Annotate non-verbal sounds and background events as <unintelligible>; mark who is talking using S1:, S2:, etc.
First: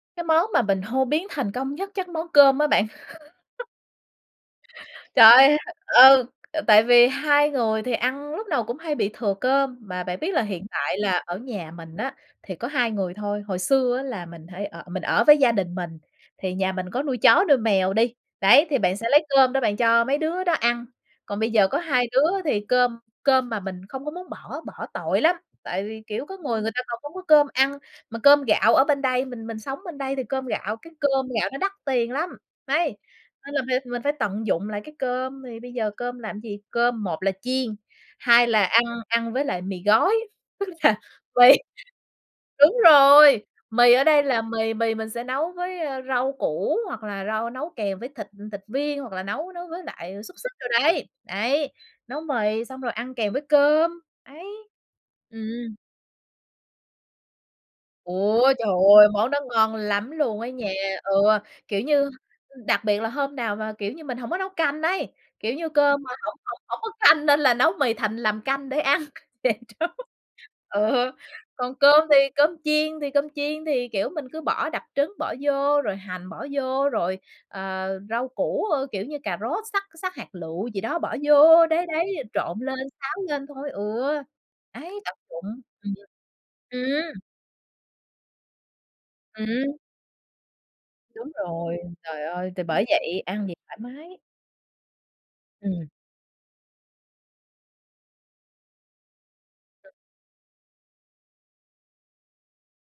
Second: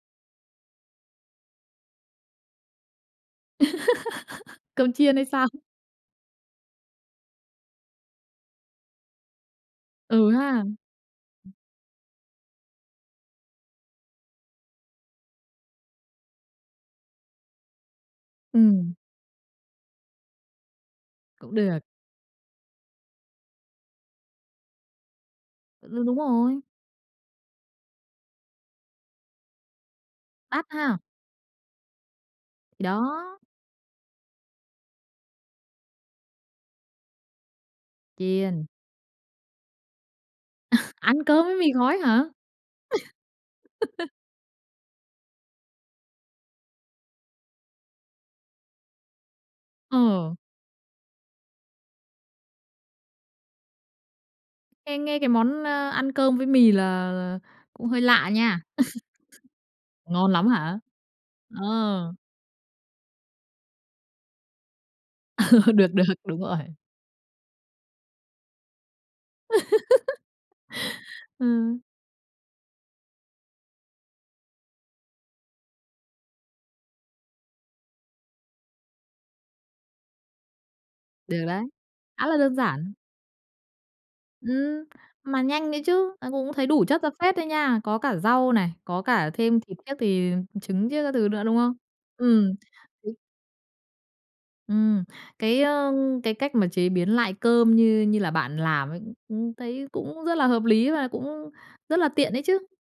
S1: Cái món mà mình hô biến thành công nhất chắc món cơm á bạn. <laughs>
S2: <laughs> Cơm chiên hay
S1: Trời
S2: sao?
S1: ơi! Ừ, tại vì 2 người thì ăn lúc nào cũng hay bị thừa cơm. Mà bạn
S2: Ừ
S1: biết là
S2: ha.
S1: hiện tại là ở nhà mình á, thì có 2 người thôi. Hồi xưa á, là mình thải ở mình ở với gia đình mình, thì nhà mình có nuôi chó nuôi mèo đi, đấy, thì
S2: Ừm.
S1: bạn sẽ lấy cơm đó bạn cho mấy đứa đó ăn. Còn bây
S2: Cũng
S1: giờ có
S2: được.
S1: 2 đứa thì cơm cơm mà mình không có muốn bỏ, bỏ tội lắm. Tại vì,
S2: Ừ, đúng
S1: kiểu, có người,
S2: rồi.
S1: người ta còn không có cơm ăn. Mà cơm gạo ở bên đây, mình mình sống bên đây thì cơm
S2: Đắt
S1: gạo cái
S2: ha.
S1: cơm gạo nó đắt tiền lắm.
S2: Thì
S1: Đấy,
S2: đó.
S1: nên là phải mình phải tận dụng lại cái cơm, thì bây giờ cơm làm gì? Cơm một là chiên, hai là
S2: Chiên.
S1: ăn ăn với lại mì gói, tức là
S2: <laughs> Ăn cơm với
S1: quây
S2: mì gói hả?
S1: đúng rồi, mì ở
S2: <laughs>
S1: đây là mì mì mình sẽ nấu với, ơ, rau củ, hoặc là rau nấu kèm với thịt thịt viên, hoặc là nấu nấu với lại
S2: Ờ.
S1: xúc xích đồ đấy. Ấy, nấu mì xong rồi ăn kèm với cơm, ấy.
S2: Nghe nghe cái món,
S1: Ừm.
S2: a, ăn cơm với mì là là cũng hơi lạ
S1: Ôi,
S2: nha.
S1: trời ơi! Món đó ngon
S2: <laughs>
S1: lắm
S2: Ngon
S1: luôn
S2: lắm
S1: á nha!
S2: hả?
S1: Ừ,
S2: Ờ.
S1: kiểu như, ư, đặc biệt là hôm nào mà, kiểu như, mình hổng có nấu canh ấy. Kiểu như
S2: <laughs> Được
S1: cơm mà
S2: được,
S1: hổng
S2: đúng rồi.
S1: hổng hổng có canh, nên là nấu mì thành làm canh để ăn <unintelligible>
S2: <laughs>
S1: ừ, còn
S2: Ừm.
S1: cơm thì cơm chiên thì cơm chiên thì, kiểu, mình cứ bỏ đập trứng bỏ vô, rồi hành bỏ vô, rồi, ờ, rau củ, ơ, kiểu như cà rốt xắt xắt hạt lựu gì đó bỏ
S2: Được đấy,
S1: vô, đấy, đấy,
S2: khá là đơn
S1: trộn lên,
S2: giản.
S1: xáo lên thôi, ừ,
S2: Ừm,
S1: ấy <unintelligible>
S2: mà
S1: ừm.
S2: nhanh đấy chứ. Ờ, cũng thấy đủ chất ra
S1: Ừm.
S2: phết đấy nha. Có cả rau này, có cả thêm
S1: Ừm.
S2: thịt thiết thì trứng chiếc các thứ
S1: Đúng
S2: nữa, đúng không?
S1: rồi, trời ơi,
S2: Ừm.
S1: thì bởi
S2: <unintelligible>
S1: vậy ăn gì thoải mái.
S2: Ừm, cái,
S1: Ừm.
S2: ơ, cái cách mà chế biến lại cơm như như là bạn làm ấy, ừm, ừm, thấy cũng rất là hợp lý và cũng rất là tiện ấy chứ.